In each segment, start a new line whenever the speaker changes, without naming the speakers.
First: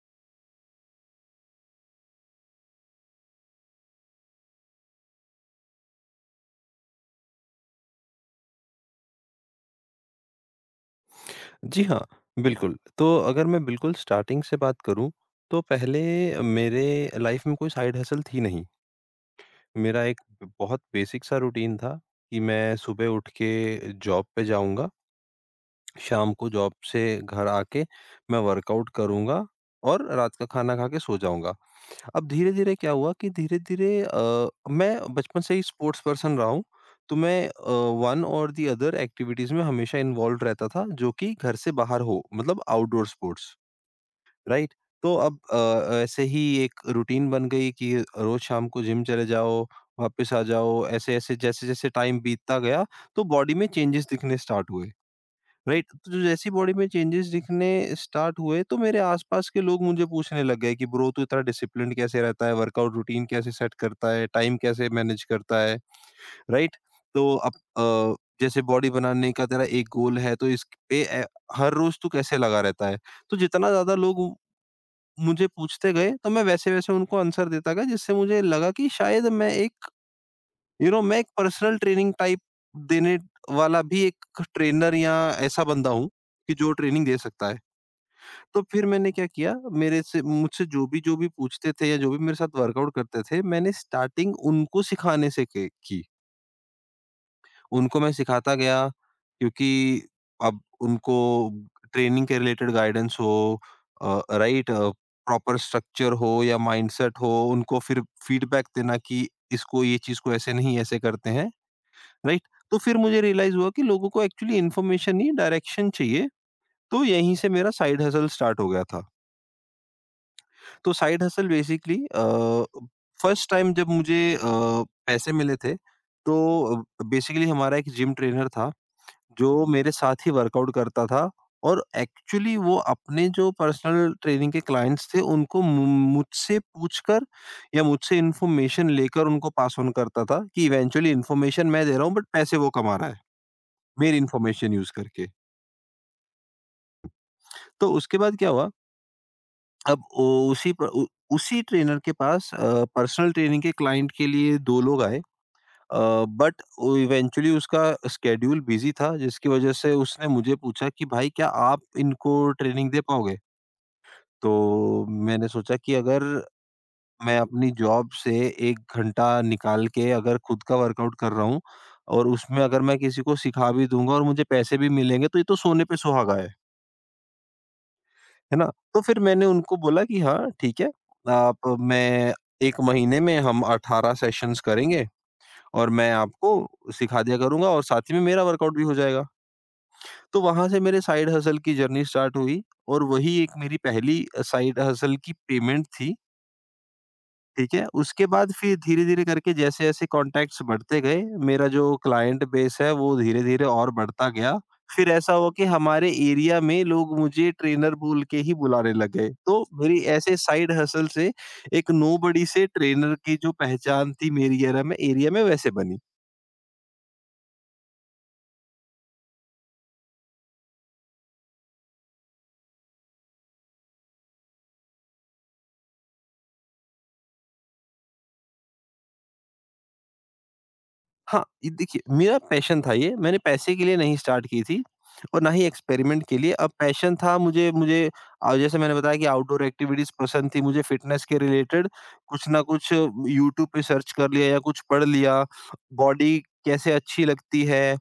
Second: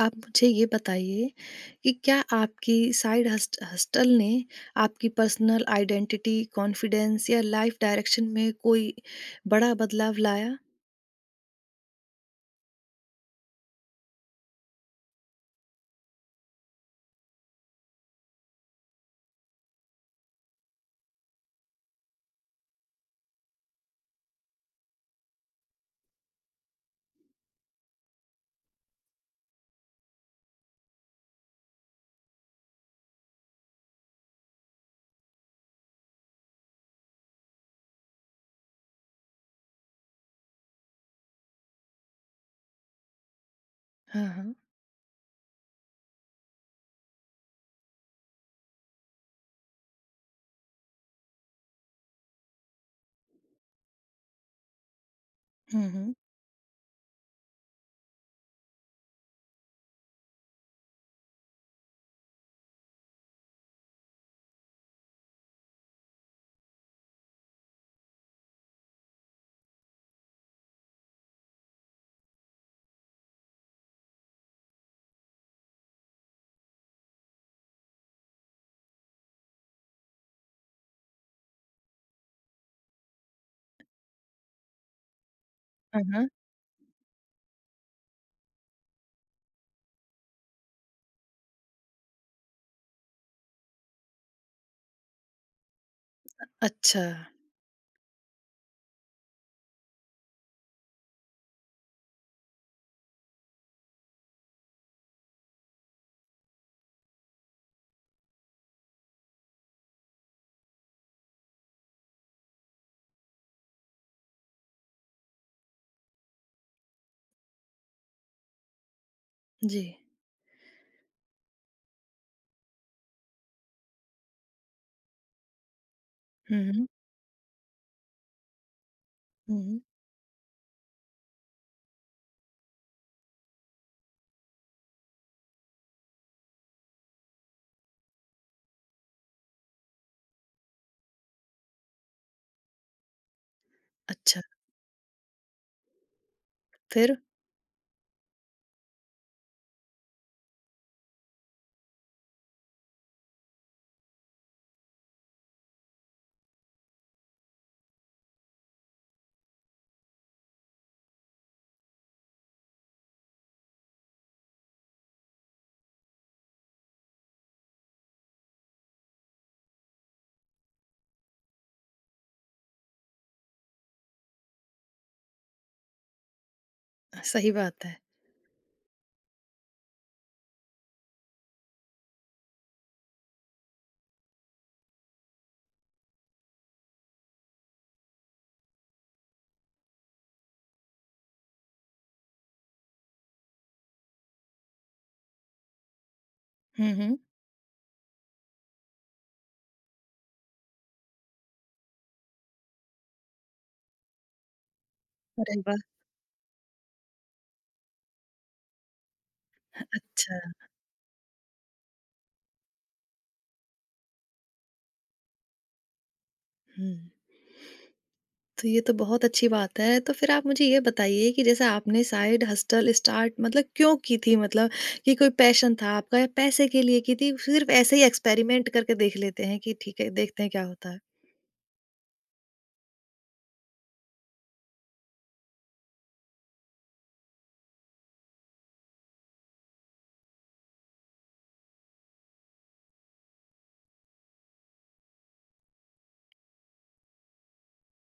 आप मुझे ये बताइए कि क्या आपकी साइड हस्ट हस्टल ने आपकी पर्सनल आइडेंटिटी, कॉन्फिडेंस या लाइफ डायरेक्शन में कोई बड़ा बदलाव लाया?
जी हाँ, बिल्कुल। तो अगर मैं बिल्कुल स्टार्टिंग से बात करूँ, तो पहले मेरे लाइफ़ में कोई साइड हसल थी नहीं। मेरा एक बहुत बेसिक सा रूटीन था कि मैं सुबह उठ के जॉब पे जाऊँगा, शाम को जॉब से घर आके मैं वर्कआउट करूँगा और रात का खाना खा के सो जाऊँगा। अब धीरे-धीरे क्या हुआ कि धीरे-धीरे मैं बचपन से ही स्पोर्ट्स पर्सन रहा हूँ, तो मैं वन और दी अदर एक्टिविटीज़ में हमेशा इन्वॉल्वड रहता था, जो कि घर से बाहर हो, मतलब आउटडोर स्पोर्ट्स,
हाँ, हाँ।
राइट? तो अब ऐसे ही एक रूटीन बन गई कि रोज़ शाम को जिम चले जाओ, वापस आ जाओ, ऐसे-ऐसे जैसे-जैसे टाइम बीतता गया, तो बॉडी में चेंजेस दिखने स्टार्ट हुए। राइट,
हुँ, हुँ।
तो जैसी बॉडी में चेंजेस दिखने स्टार्ट हुए तो मेरे आसपास के लोग मुझे पूछने लग गए कि ब्रो, तू इतना डिसिप्लिन कैसे रहता है, वर्कआउट रूटीन कैसे सेट करता है, टाइम कैसे मैनेज करता है, राइट? तो अब जैसे बॉडी बनाने का तेरा एक गोल है, तो इस पे हर रोज तू कैसे लगा रहता है। तो जितना ज्यादा लोग मुझे पूछते गए तो मैं वैसे वैसे उनको आंसर देता गया, जिससे मुझे लगा कि शायद मैं एक, यू नो, मैं एक पर्सनल ट्रेनिंग टाइप देने वाला भी एक ट्रेनर या ऐसा बंदा
हाँ,
हूँ
हाँ।
कि जो ट्रेनिंग दे सकता है। तो फिर मैंने क्या किया, मेरे से मुझसे जो भी पूछते थे या जो भी मेरे साथ वर्कआउट करते थे, मैंने स्टार्टिंग उनको सिखाने की
अच्छा।
उनको मैं सिखाता गया, क्योंकि अब उनको ट्रेनिंग के रिलेटेड गाइडेंस हो, राइट, प्रॉपर स्ट्रक्चर हो या माइंडसेट हो, उनको फिर फीडबैक देना कि इसको ये चीज को ऐसे नहीं ऐसे करते हैं, राइट। तो फिर मुझे रियलाइज हुआ कि लोगों को एक्चुअली इन्फॉर्मेशन ही डायरेक्शन चाहिए। तो यहीं से मेरा साइड हसल स्टार्ट हो गया था।
जी।
तो side hustle basically first time जब मुझे पैसे मिले थे,
हुँ,
तो
हुँ।
बेसिकली हमारा एक जिम ट्रेनर था
हुँ,
जो
हुँ।
मेरे साथ ही वर्कआउट करता था, और एक्चुअली वो अपने जो पर्सनल ट्रेनिंग के क्लाइंट्स थे उनको मुझसे पूछकर या मुझसे इन्फॉर्मेशन लेकर उनको पास ऑन करता था कि इवेंचुअली इन्फॉर्मेशन मैं दे रहा हूँ बट पैसे वो कमा रहा है मेरी
अच्छा,
इन्फॉर्मेशन यूज़ करके।
फिर?
तो उसके बाद क्या हुआ, अब ओ उसी प उ उसी ट्रेनर के पास पर्सनल ट्रेनिंग के क्लाइंट के लिए 2 लोग आए। अ, बट वो इवेंचुअली उसका शेड्यूल बिज़ी था, जिसकी वज़ह से उसने मुझे पूछा कि भाई, क्या आप इनको ट्रेनिंग दे पाओगे? तो मैंने सोचा कि अगर मैं अपनी जॉब से 1 घंटा निकाल के अगर खुद का वर्कआउट कर रहा हूँ और उसमें अगर मैं किसी को सिखा भी दूँगा और मुझे पैसे भी मिलेंगे, तो ये तो सोने पे सुहागा है।
सही बात है।
है ना? तो फिर मैंने उनको बोला कि हाँ, ठीक है। आप मैं 1 महीने में हम 18 सेशंस करेंगे और मैं आपको सिखा दिया करूँगा और साथ ही में मेरा वर्कआउट भी हो जाएगा। तो वहाँ से मेरे साइड हसल की जर्नी स्टार्ट हुई और वही एक मेरी पहली साइड हसल की पेमेंट थी।
हुँ, हुँ।
ठीक है? उसके बाद फिर धीरे-धीरे करके जैसे-जैसे कॉन्टैक्ट्स बढ़ते गए, मेरा जो क्लाइंट बेस है वो धीरे-धीरे और बढ़ता गया। फिर ऐसा हुआ
अरे
कि
वाह!
हमारे एरिया में लोग मुझे ट्रेनर बोल के ही बुलाने लग गए। तो मेरी ऐसे
अच्छा।
साइड हसल से एक नोबडी से ट्रेनर की जो पहचान थी मेरी एरा में एरिया में वैसे बनी।
हुँ। तो ये तो बहुत अच्छी बात है। तो फिर आप मुझे ये बताइए कि जैसे आपने साइड हस्टल स्टार्ट मतलब क्यों की थी? मतलब कि कोई पैशन था आपका या पैसे के लिए की थी? सिर्फ़ ऐसे ही एक्सपेरिमेंट करके देख लेते हैं कि ठीक है, देखते हैं क्या होता है।
हाँ, ये देखिए मेरा पैशन था ये, मैंने पैसे के लिए नहीं स्टार्ट की थी और ना ही एक्सपेरिमेंट के लिए। अब पैशन था, मुझे मुझे जैसे मैंने बताया कि आउटडोर एक्टिविटीज़ पसंद थी, मुझे फ़िटनेस के रिलेटेड कुछ ना कुछ यूट्यूब पे सर्च कर लिया या कुछ पढ़ लिया, बॉडी कैसे अच्छी लगती है,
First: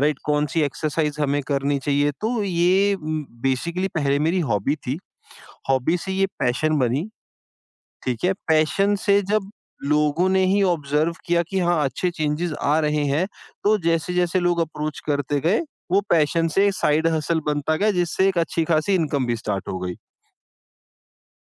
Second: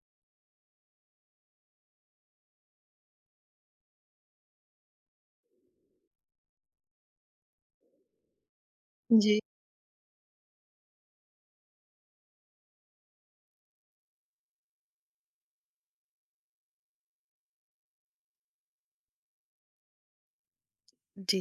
राइट? कौन-सी एक्सरसाइज़ हमें करनी चाहिए। तो ये बेसिकली पहले मेरी हॉबी थी, हॉबी से ये पैशन बनी। ठीक है, पैशन से
जी।
जब लोगों ने ही ऑब्जर्व किया कि हाँ, अच्छे चेंजेस आ रहे हैं, तो जैसे-जैसे लोग अप्रोच करते गए, वो पैशन से एक साइड हसल बनता गया, जिससे एक अच्छी खासी इनकम भी स्टार्ट हो गई।
जी।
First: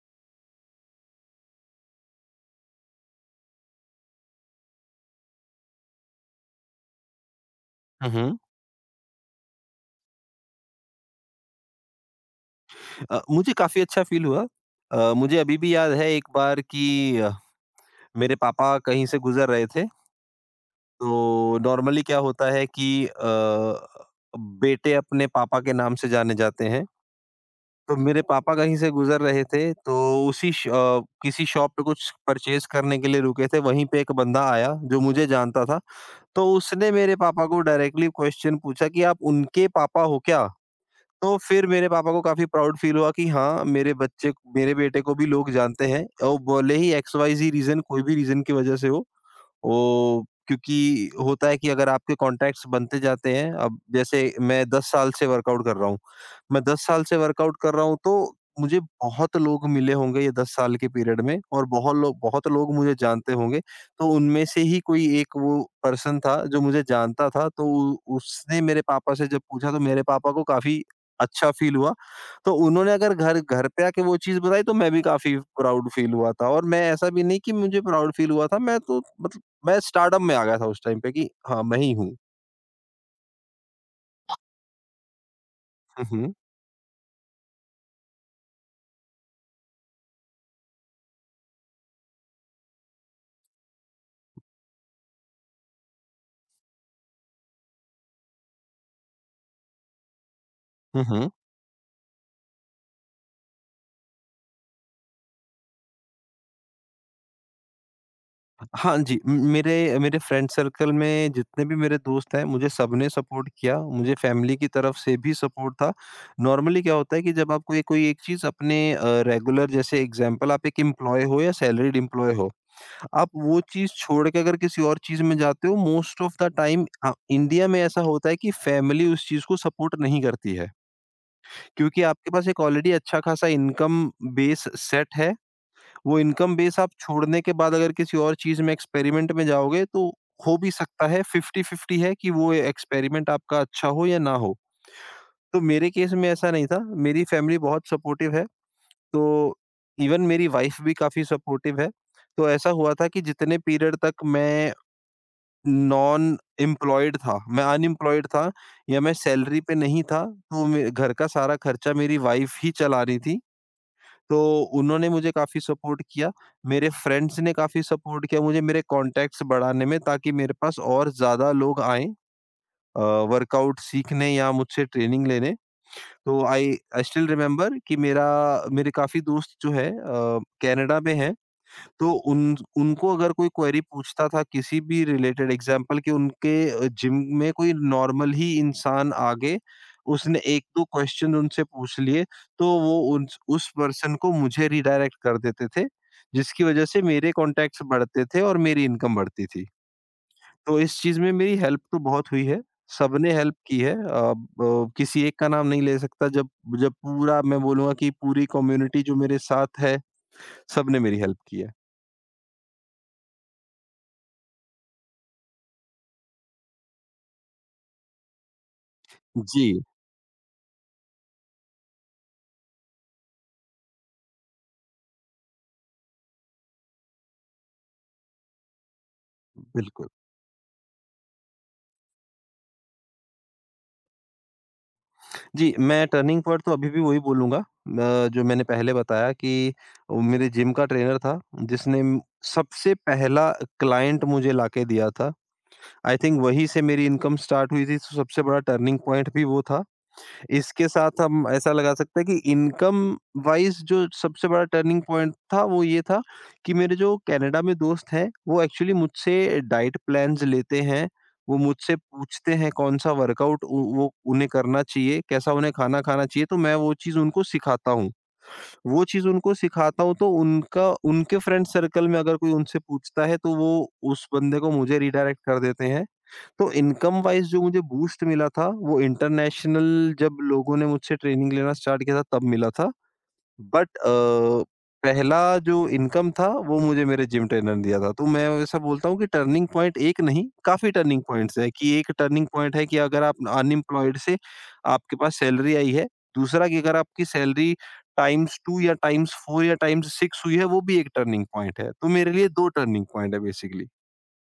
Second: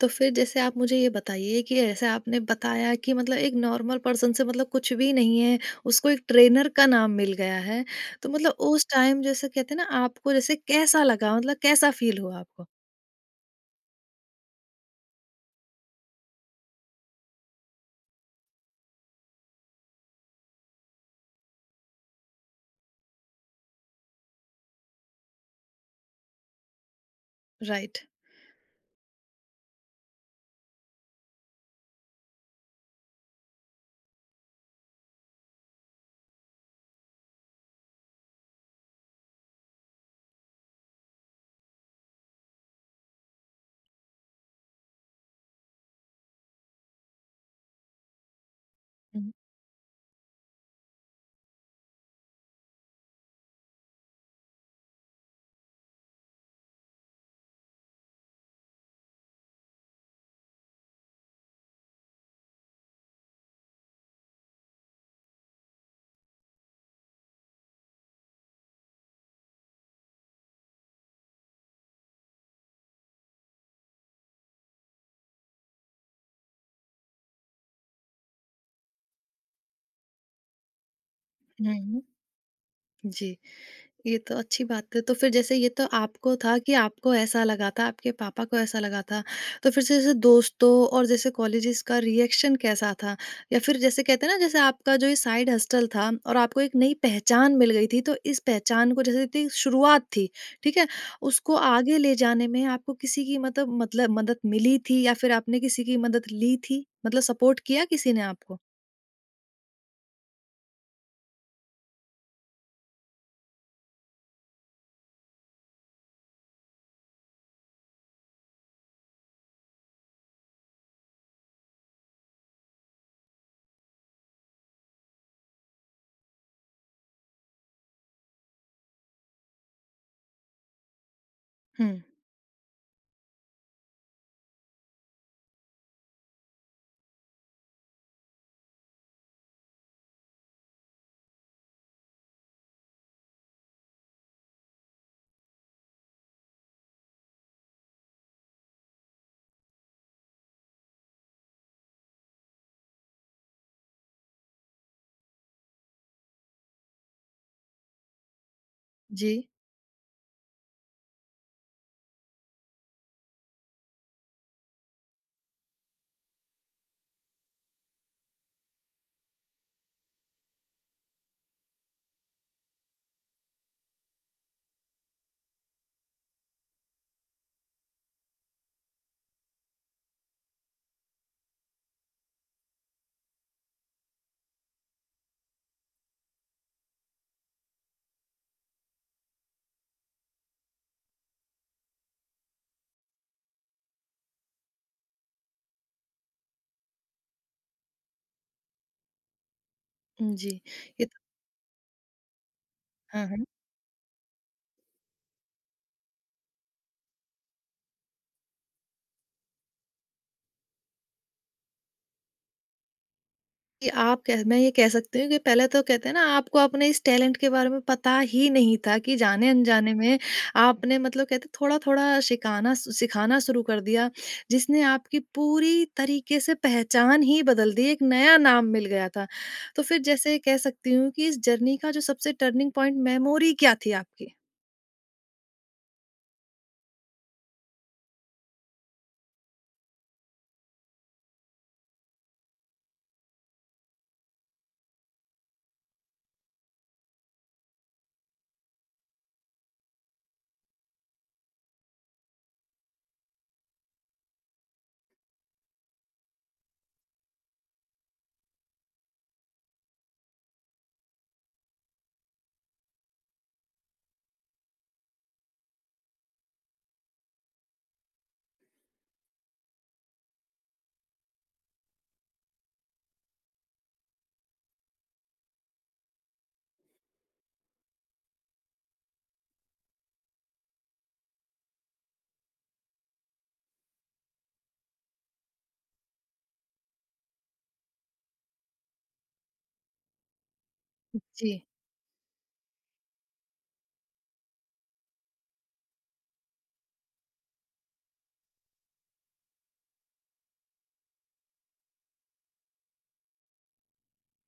तो फिर जैसे आप मुझे ये बताइए कि जैसे आपने बताया कि मतलब एक नॉर्मल पर्सन से मतलब कुछ भी नहीं है, उसको एक ट्रेनर का नाम मिल गया है।
हुँ,
तो
हुँ।
मतलब उस टाइम जैसे कहते हैं ना आपको जैसे कैसा लगा? मतलब कैसा फ़ील हुआ आपको?
मुझे काफ़ी अच्छा फ़ील हुआ। मुझे अभी भी याद है एक बार कि मेरे पापा कहीं से गुज़र रहे थे, तो नॉर्मली क्या होता है कि बेटे अपने पापा के नाम से जाने जाते हैं। तो
राइट।
मेरे पापा कहीं से गुज़र रहे थे, तो किसी शॉप पे कुछ परचेज़ करने के लिए रुके थे, वहीं पे एक बंदा आया जो मुझे जानता था, तो उसने मेरे पापा को डायरेक्टली क्वेश्चन पूछा कि आप उनके पापा हो क्या? तो फिर मेरे पापा को काफ़ी प्राउड फ़ील हुआ कि हाँ, मेरे बच्चे, मेरे बेटे को भी लोग जानते हैं, और भले ही एक्स-वाई-ज़ेड रीज़न, कोई भी रीज़न की वज़ह से हो,
हुँ,
वो क्योंकि होता है कि अगर आपके कॉन्टैक्ट्स बनते जाते हैं, अब जैसे मैं 10 साल से वर्कआउट कर रहा हूँ। मैं 10 साल से वर्कआउट कर रहा हूँ, तो मुझे बहुत लोग मिले होंगे ये 10 साल के पीरियड में, और बहुत लोग मुझे जानते होंगे। तो उनमें से ही कोई एक वो पर्सन था जो मुझे जानता था, तो उसने मेरे पापा से जब पूछा तो मेरे पापा को काफ़ी अच्छा फ़ील हुआ। तो उन्होंने अगर घर घर पे आके वो चीज़ बताई, तो मैं भी काफ़ी प्राउड फ़ील हुआ था, और मैं ऐसा भी नहीं कि मुझे प्राउड फ़ील हुआ था, मैं तो मतलब मैं स्टारडम में आ गया था उस टाइम पे कि हाँ,
हुँ,
मैं ही
हुँ।
हूँ।
जी। ये तो अच्छी बात है। तो फिर जैसे ये तो
हुँ, हुँ।
आपको था कि आपको ऐसा लगा था, आपके पापा को ऐसा लगा था। तो फिर से जैसे दोस्तों और जैसे कॉलेजेस का रिएक्शन कैसा था? या फिर जैसे कहते हैं ना जैसे आपका जो ये साइड हस्टल था और आपको एक नई पहचान मिल गई थी, तो इस पहचान को जैसे थी शुरुआत थी, ठीक है?
हुँ, हुँ।
उसको आगे ले जाने में आपको किसी की मतलब मदद मिली थी या फिर आपने किसी की मदद ली थी? मतलब सपोर्ट किया किसी ने आपको?
हाँ जी, म मेरे मेरे फ्रेंड सर्कल में जितने भी मेरे दोस्त हैं, मुझे सबने सपोर्ट किया, मुझे फैमिली की तरफ से भी सपोर्ट था। नॉर्मली क्या होता है कि जब आपको ये कोई एक चीज़ अपने रेगुलर, जैसे एग्ज़ाम्पल, आप एक एम्प्लॉयी हो या सैलरीड एम्प्लॉयी हो, आप वो चीज़ छोड़ के अगर किसी और चीज़ में जाते हो, most of the time India में ऐसा होता है कि फैमिली उस चीज़ को सपोर्ट नहीं करती है।
हुँ।
क्योंकि आपके पास एक ऑलरेडी अच्छा-खासा इनकम बेस सेट है, वो इनकम बेस आप छोड़ने के बाद अगर किसी और चीज़ में एक्सपेरिमेंट में जाओगे, तो हो भी सकता है 50-50 है कि वो एक्सपेरिमेंट आपका अच्छा हो या ना हो। तो मेरे केस में ऐसा नहीं था, मेरी फैमिली बहुत सपोर्टिव है, तो इवन मेरी वाइफ भी काफ़ी सपोर्टिव है। तो ऐसा हुआ था कि जितने पीरियड तक मैं नॉन एम्प्लॉयड था, मैं अनएम्प्लॉयड था, या मैं
जी।
सैलरी पे नहीं था, तो मे घर का सारा खर्चा मेरी वाइफ ही चला रही थी। तो उन्होंने मुझे काफ़ी सपोर्ट किया। मेरे फ्रेंड्स ने काफ़ी सपोर्ट किया, मुझे मेरे कॉन्टैक्ट्स बढ़ाने में, ताकि मेरे पास और ज़्यादा लोग आएँ अ, वर्कआउट सीखने या मुझसे ट्रेनिंग लेने। तो आई आई स्टिल रिमेंबर कि मेरा मेरे काफ़ी दोस्त जो है कनाडा में हैं। तो उन उनको अगर कोई क्वेरी पूछता था किसी भी रिलेटेड, एग्जाम्पल कि उनके जिम में कोई नॉर्मल ही इंसान आगे उसने 1-2 क्वेश्चन उनसे पूछ लिए, तो वो उन उस पर्सन को मुझे रिडायरेक्ट कर देते थे, जिसकी वजह से मेरे कॉन्टैक्ट्स बढ़ते थे और मेरी इनकम बढ़ती थी।
जी।
तो इस
ये तो
चीज़ में मेरी हेल्प तो बहुत हुई है,
हाँ,
सबने
हाँ।
हेल्प की है। अब, अ, ब किसी एक का नाम नहीं ले सकता जब जब पूरा मैं बोलूँगा कि पूरी कम्युनिटी जो मेरे साथ है, सबने मेरी हेल्प की है।
कि आप कह मैं ये कह सकती हूँ कि पहले तो कहते हैं ना आपको अपने इस टैलेंट के बारे में पता ही नहीं था कि
जी।
जाने-अनजाने में आपने मतलब कहते हैं थोड़ा-थोड़ा सिखाना सिखाना शुरू कर दिया, जिसने आपकी पूरी तरीके से पहचान ही बदल दी, एक नया नाम मिल गया था। तो फिर
बिल्कुल।
जैसे कह सकती हूँ कि इस जर्नी का जो सबसे टर्निंग पॉइंट मेमोरी क्या थी आपकी?
जी, मैं टर्निंग पॉइंट तो अभी भी वही बोलूँगा, जो मैंने पहले बताया कि वो मेरे जिम का ट्रेनर था, जिसने म सबसे पहला क्लाइंट मुझे लाके दिया था। आई थिंक वहीं से मेरी इनकम स्टार्ट हुई थी, तो सबसे बड़ा टर्निंग पॉइंट भी वो था। इसके साथ हम ऐसा लगा सकते हैं कि इनकम वाइज़ जो सबसे बड़ा टर्निंग पॉइंट था, वो ये था कि मेरे जो कनाडा में दोस्त हैं, वो एक्चुअली मुझसे डाइट प्लान्स लेते हैं। वो मुझसे पूछते हैं कौन-सा वर्कआउट उ वो उन्हें करना चाहिए, कैसा उन्हें खाना खाना चाहिए, तो मैं वो चीज़ उनको सिखाता हूँ। वो चीज़ उनको सिखाता हूँ, तो उनका उनके फ्रेंड सर्कल में अगर कोई उनसे पूछता है, तो वो उस बंदे को मुझे रिडायरेक्ट कर देते हैं। तो इनकम वाइज़ जो मुझे बूस्ट मिला था, वो इंटरनेशनल जब लोगों ने मुझसे ट्रेनिंग लेना स्टार्ट किया था तब मिला था। बट पहला जो इनकम था वो मुझे मेरे जिम ट्रेनर ने दिया था। तो मैं ऐसा बोलता हूँ कि टर्निंग पॉइंट एक नहीं, काफ़ी टर्निंग पॉइंट्स
जी।
हैं कि एक टर्निंग पॉइंट है कि अगर आप अनएम्प्लॉयड से आपके पास सैलरी आई है। दूसरा कि अगर आपकी सैलरी टाइम्स 2 या टाइम्स 4 या टाइम्स 6 हुई है, वो भी एक टर्निंग पॉइंट है। तो मेरे लिए 2 टर्निंग पॉइंट है बेसिकली।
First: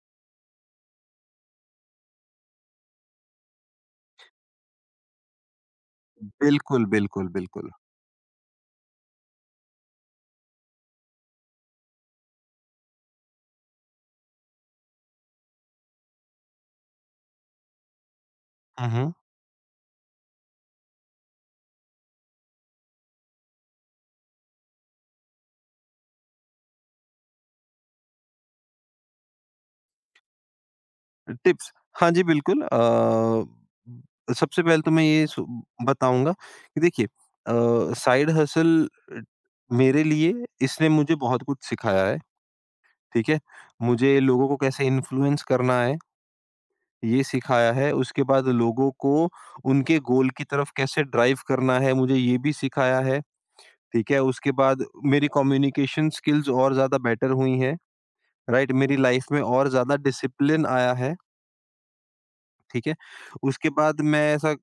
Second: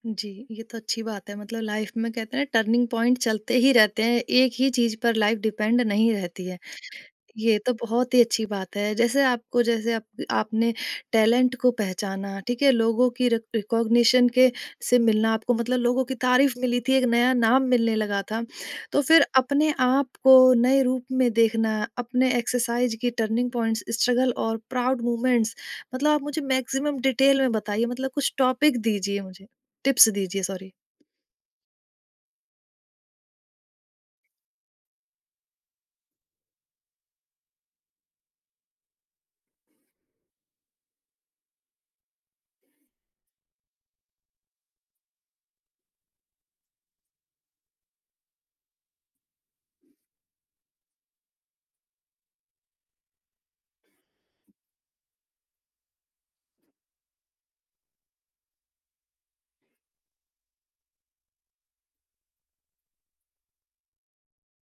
जी, ये तो अच्छी बात है मतलब लाइफ में कहते हैं ना टर्निंग पॉइंट चलते ही रहते हैं, एक ही चीज़ पर लाइफ डिपेंड नहीं रहती है।
बिल्कुल, बिल्कुल,
ये
बिल्कुल।
तो बहुत ही अच्छी बात है। जैसे आपको जैसे आप आपने टैलेंट को पहचाना, ठीक है? लोगों की रिकॉग्निशन के से मिलना आपको मतलब लोगों की तारीफ़ मिली थी, एक नया नाम मिलने लगा था।
हुँ,
तो
हुँ।
फिर अपने आप को नए रूप में देखना, अपने एक्सरसाइज की टर्निंग पॉइंट्स, स्ट्रगल और प्राउड मोमेंट्स मतलब आप मुझे मैक्सिमम डिटेल में बताइए मतलब कुछ टॉपिक दीजिए मुझे टिप्स दीजिए सॉरी।
टिप्स, हाँ जी, बिल्कुल, सबसे पहले तो मैं ये सु बताऊँगा कि देखिए साइड हसल मेरे लिए इसने मुझे बहुत कुछ सिखाया है, ठीक है? मुझे लोगों को कैसे इन्फ्लुएंस करना है, ये सिखाया है। उसके बाद लोगों को उनके गोल की तरफ कैसे ड्राइव करना है, मुझे ये भी सिखाया है, ठीक है? उसके बाद मेरी कम्युनिकेशन स्किल्स और ज़्यादा बेटर हुई हैं, राइट? मेरी लाइफ में और ज़्यादा डिसिप्लिन आया है। ठीक है? उसके बाद मैं ऐसा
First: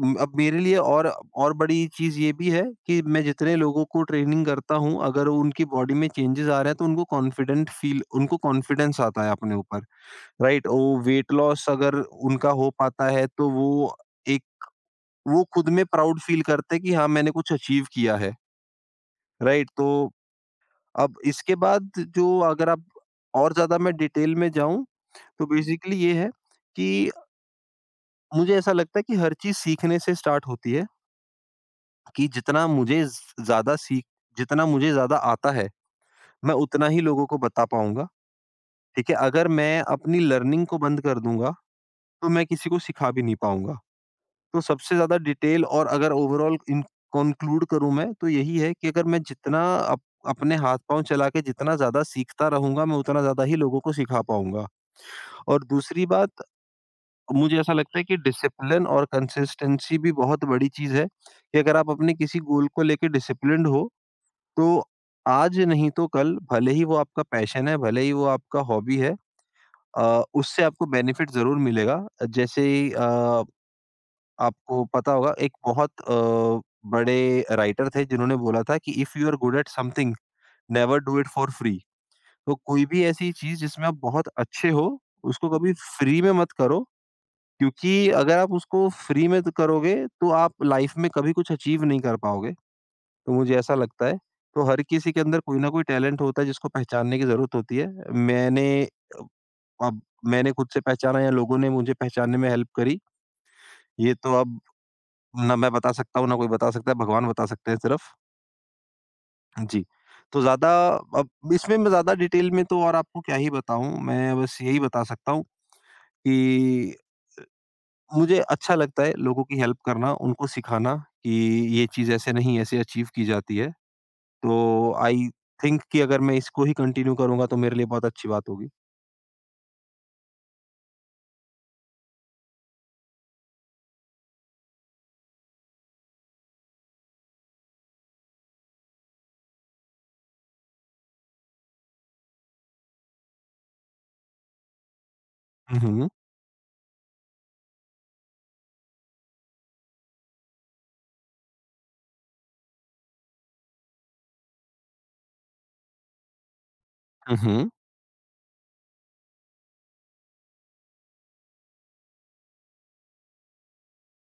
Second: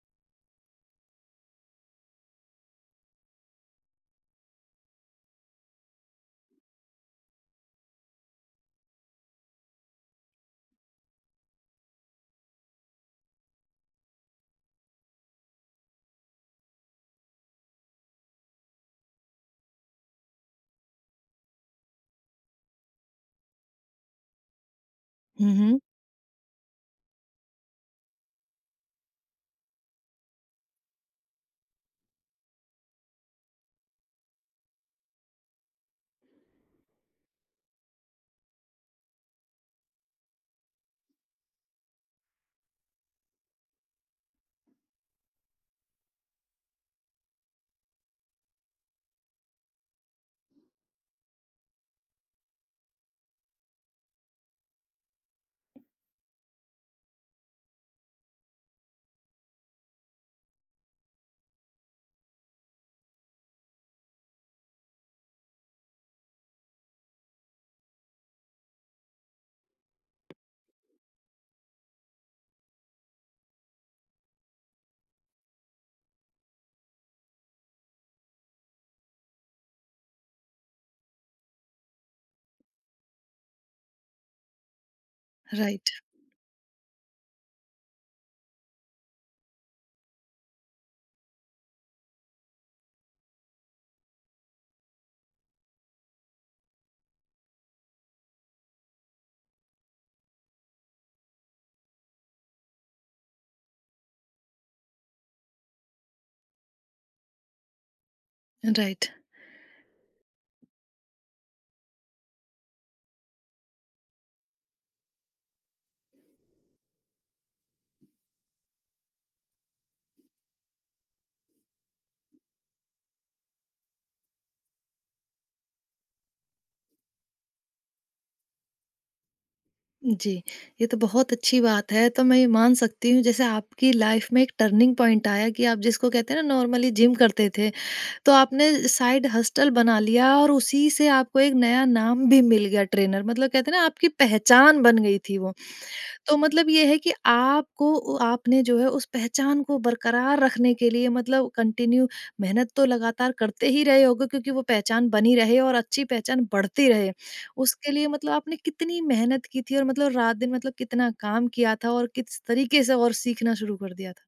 उम, अब मेरे लिए और बड़ी चीज़ ये भी है कि मैं जितने लोगों को ट्रेनिंग करता हूँ, अगर उनकी बॉडी में चेंजेस आ रहे हैं, तो उनको कॉन्फिडेंट फ़ील उनको कॉन्फिडेंस आता है अपने ऊपर, राइट? वो वेट लॉस अगर उनका हो पाता है, तो एक वो खुद में प्राउड फ़ील करते हैं कि हाँ, मैंने कुछ अचीव किया है, राइट? तो अब इसके बाद जो अगर आप और ज़्यादा मैं डिटेल में जाऊँ, तो
हुँ, हुँ।
बेसिकली ये है कि मुझे ऐसा लगता है कि हर चीज़ सीखने से स्टार्ट होती है कि ज़्यादा सीख जितना मुझे ज़्यादा आता है, मैं उतना ही लोगों को बता पाऊँगा, ठीक है? अगर मैं अपनी लर्निंग को बंद कर दूँगा, तो मैं किसी को सिखा भी नहीं पाऊँगा। तो सबसे ज़्यादा डिटेल और अगर ओवरऑल इन कॉन्क्लूड करूँ मैं, तो यही है कि अगर मैं जितना अप अपने हाथ-पाँव चला के जितना ज़्यादा सीखता रहूँगा, मैं उतना ज़्यादा ही लोगों को सिखा पाऊँगा। और दूसरी बात, मुझे ऐसा लगता है कि डिसिप्लिन और कंसिस्टेंसी भी बहुत बड़ी चीज़ है, कि अगर आप अपने किसी गोल को लेके डिसिप्लिन्ड हो, तो आज नहीं तो कल भले ही वो आपका पैशन है, भले ही वो आपका हॉबी है, उससे आपको बेनिफिट ज़रूर मिलेगा। जैसे ही आपको पता होगा, एक बहुत बड़े राइटर थे जिन्होंने बोला था कि if you are good at something, never do it for free. तो कोई भी ऐसी चीज़ जिसमें आप बहुत अच्छे हो, उसको कभी
राइट,
फ्री में मत करो, क्योंकि अगर आप उसको फ्री में करोगे तो आप लाइफ में कभी कुछ अचीव नहीं कर पाओगे, तो मुझे ऐसा लगता है। तो हर किसी के अंदर कोई न कोई टैलेंट होता है जिसको पहचानने की ज़रूरत होती है। मैंने अ, अब मैंने खुद से पहचाना या लोगों ने मुझे पहचानने में हेल्प करी, ये तो अब ना मैं बता सकता हूँ, ना कोई बता सकता है, भगवान बता सकते हैं सिर्फ।
राइट।
जी, तो ज़्यादा अब इसमें मैं ज़्यादा डिटेल में तो और आपको क्या ही बताऊँ, मैं बस यही बता सकता हूँ कि मुझे अच्छा लगता है लोगों की हेल्प करना, उनको सिखाना कि ये चीज़ ऐसे नहीं, ऐसे अचीव की जाती है। तो आई थिंक कि अगर मैं इसको ही कंटिन्यू करूँगा तो मेरे लिए बहुत अच्छी बात होगी।
जी, ये तो बहुत अच्छी बात है, तो मैं ये मान सकती हूँ जैसे आपकी लाइफ़ में एक टर्निंग पॉइंट आया कि आप जिसको कहते हैं ना नॉर्मली जिम करते थे, तो आपने साइड हसल बना लिया और उसी से आपको एक नया नाम भी मिल गया ट्रेनर मतलब कहते हैं ना आपकी पहचान बन गई थी वो।
हुँ, हुँ।
तो मतलब ये है कि आपको उ आपने जो है उस पहचान को बरकरार रखने के लिए मतलब कंटिन्यू मेहनत तो लगातार करते ही रहे होगे क्योंकि वो पहचान बनी रहे और अच्छी पहचान बढ़ती रहे।
हुँ, हुँ।
उसके लिए मतलब आपने कितनी मेहनत की थी और मतलब रात-दिन मतलब कितना काम किया था और किस तरीके से और सीखना शुरू कर दिया था?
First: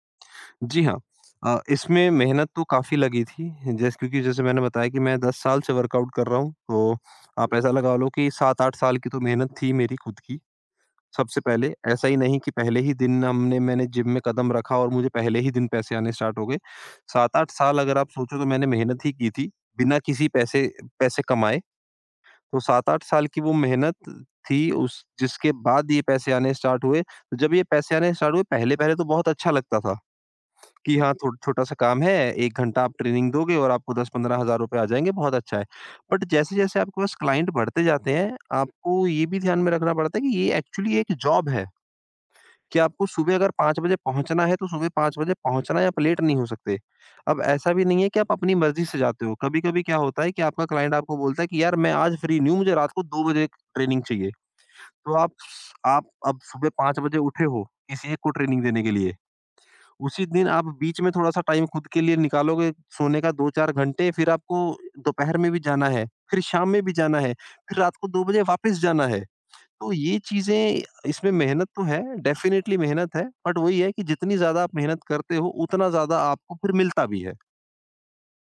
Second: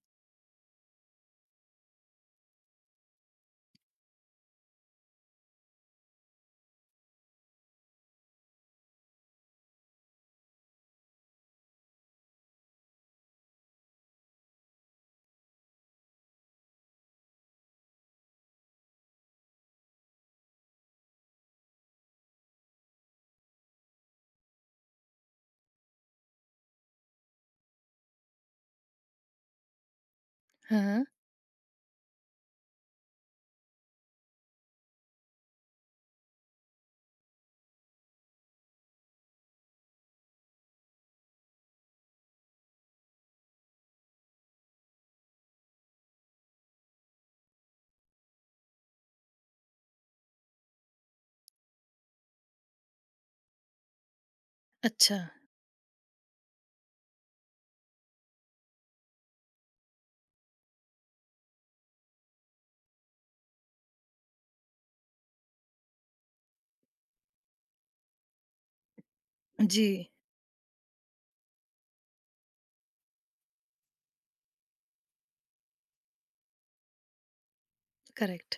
जी हाँ। इसमें मेहनत तो काफ़ी लगी थी, जैसे क्योंकि जैसे मैंने बताया कि मैं 10 साल से वर्कआउट कर रहा हूँ, तो आप ऐसा लगा लो कि 7-8 साल की तो मेहनत थी मेरी खुद की। सबसे पहले ऐसा ही नहीं कि पहले ही दिन हमने मैंने जिम में कदम रखा और मुझे पहले ही दिन पैसे आने स्टार्ट हो गए। 7-8 साल अगर आप सोचो तो मैंने मेहनत ही की थी, बिना किसी पैसे पैसे कमाए। तो 7-8 साल की वो मेहनत थी, उस जिसके बाद ये पैसे आने स्टार्ट हुए। तो जब ये पैसे आने स्टार्ट हुए, पहले-पहले तो बहुत अच्छा लगता था
हाँ,
कि
हाँ।
हाँ, थो छोटा-सा काम है, 1 घंटा आप ट्रेनिंग दोगे और आपको 10-15 हज़ार रुपए आ जाएँगे, बहुत अच्छा है। बट जैसे-जैसे आपके पास क्लाइंट बढ़ते जाते हैं, आपको ये भी ध्यान में रखना पड़ता है कि ये एक्चुअली एक जॉब है। कि आपको सुबह अगर 5 बजे पहुँचना है, तो सुबह 5 बजे पहुँचना है, आप लेट नहीं हो सकते। अब ऐसा भी नहीं है कि आप अपनी मर्ज़ी से जाते हो, कभी-कभी क्या होता है कि आपका क्लाइंट आपको बोलता है कि यार मैं आज फ्री नहीं हूँ, मुझे रात को 2 बजे ट्रेनिंग चाहिए। तो
अच्छा।
आप अब सुबह 5 बजे उठे हो, किसी एक को ट्रेनिंग देने के लिए, उसी दिन आप बीच में थोड़ा-सा टाइम खुद के लिए निकालोगे, सोने का 2-4 घंटे, फिर आपको दोपहर में भी जाना है, फिर शाम में भी जाना है, फिर रात को 2 बजे वापस जाना है।
जी,
तो ये चीज़ें, इसमें मेहनत तो है, डेफ़िनेटली मेहनत है, बट वही है कि जितनी ज़्यादा आप मेहनत करते हो, उतना ज़्यादा आपको फिर मिलता भी है।
करेक्ट।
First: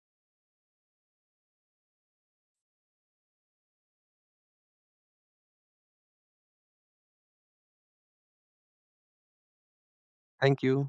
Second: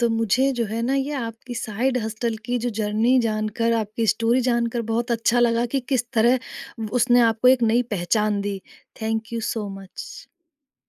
तो मुझे जो है ना ये आपकी साइड हस्टल की जो जर्नी जानकर, आपकी स्टोरी जानकर बहुत अच्छा लगा कि किस तरह उसने आपको एक नई पहचान दी। Thank you so much.
Thank you.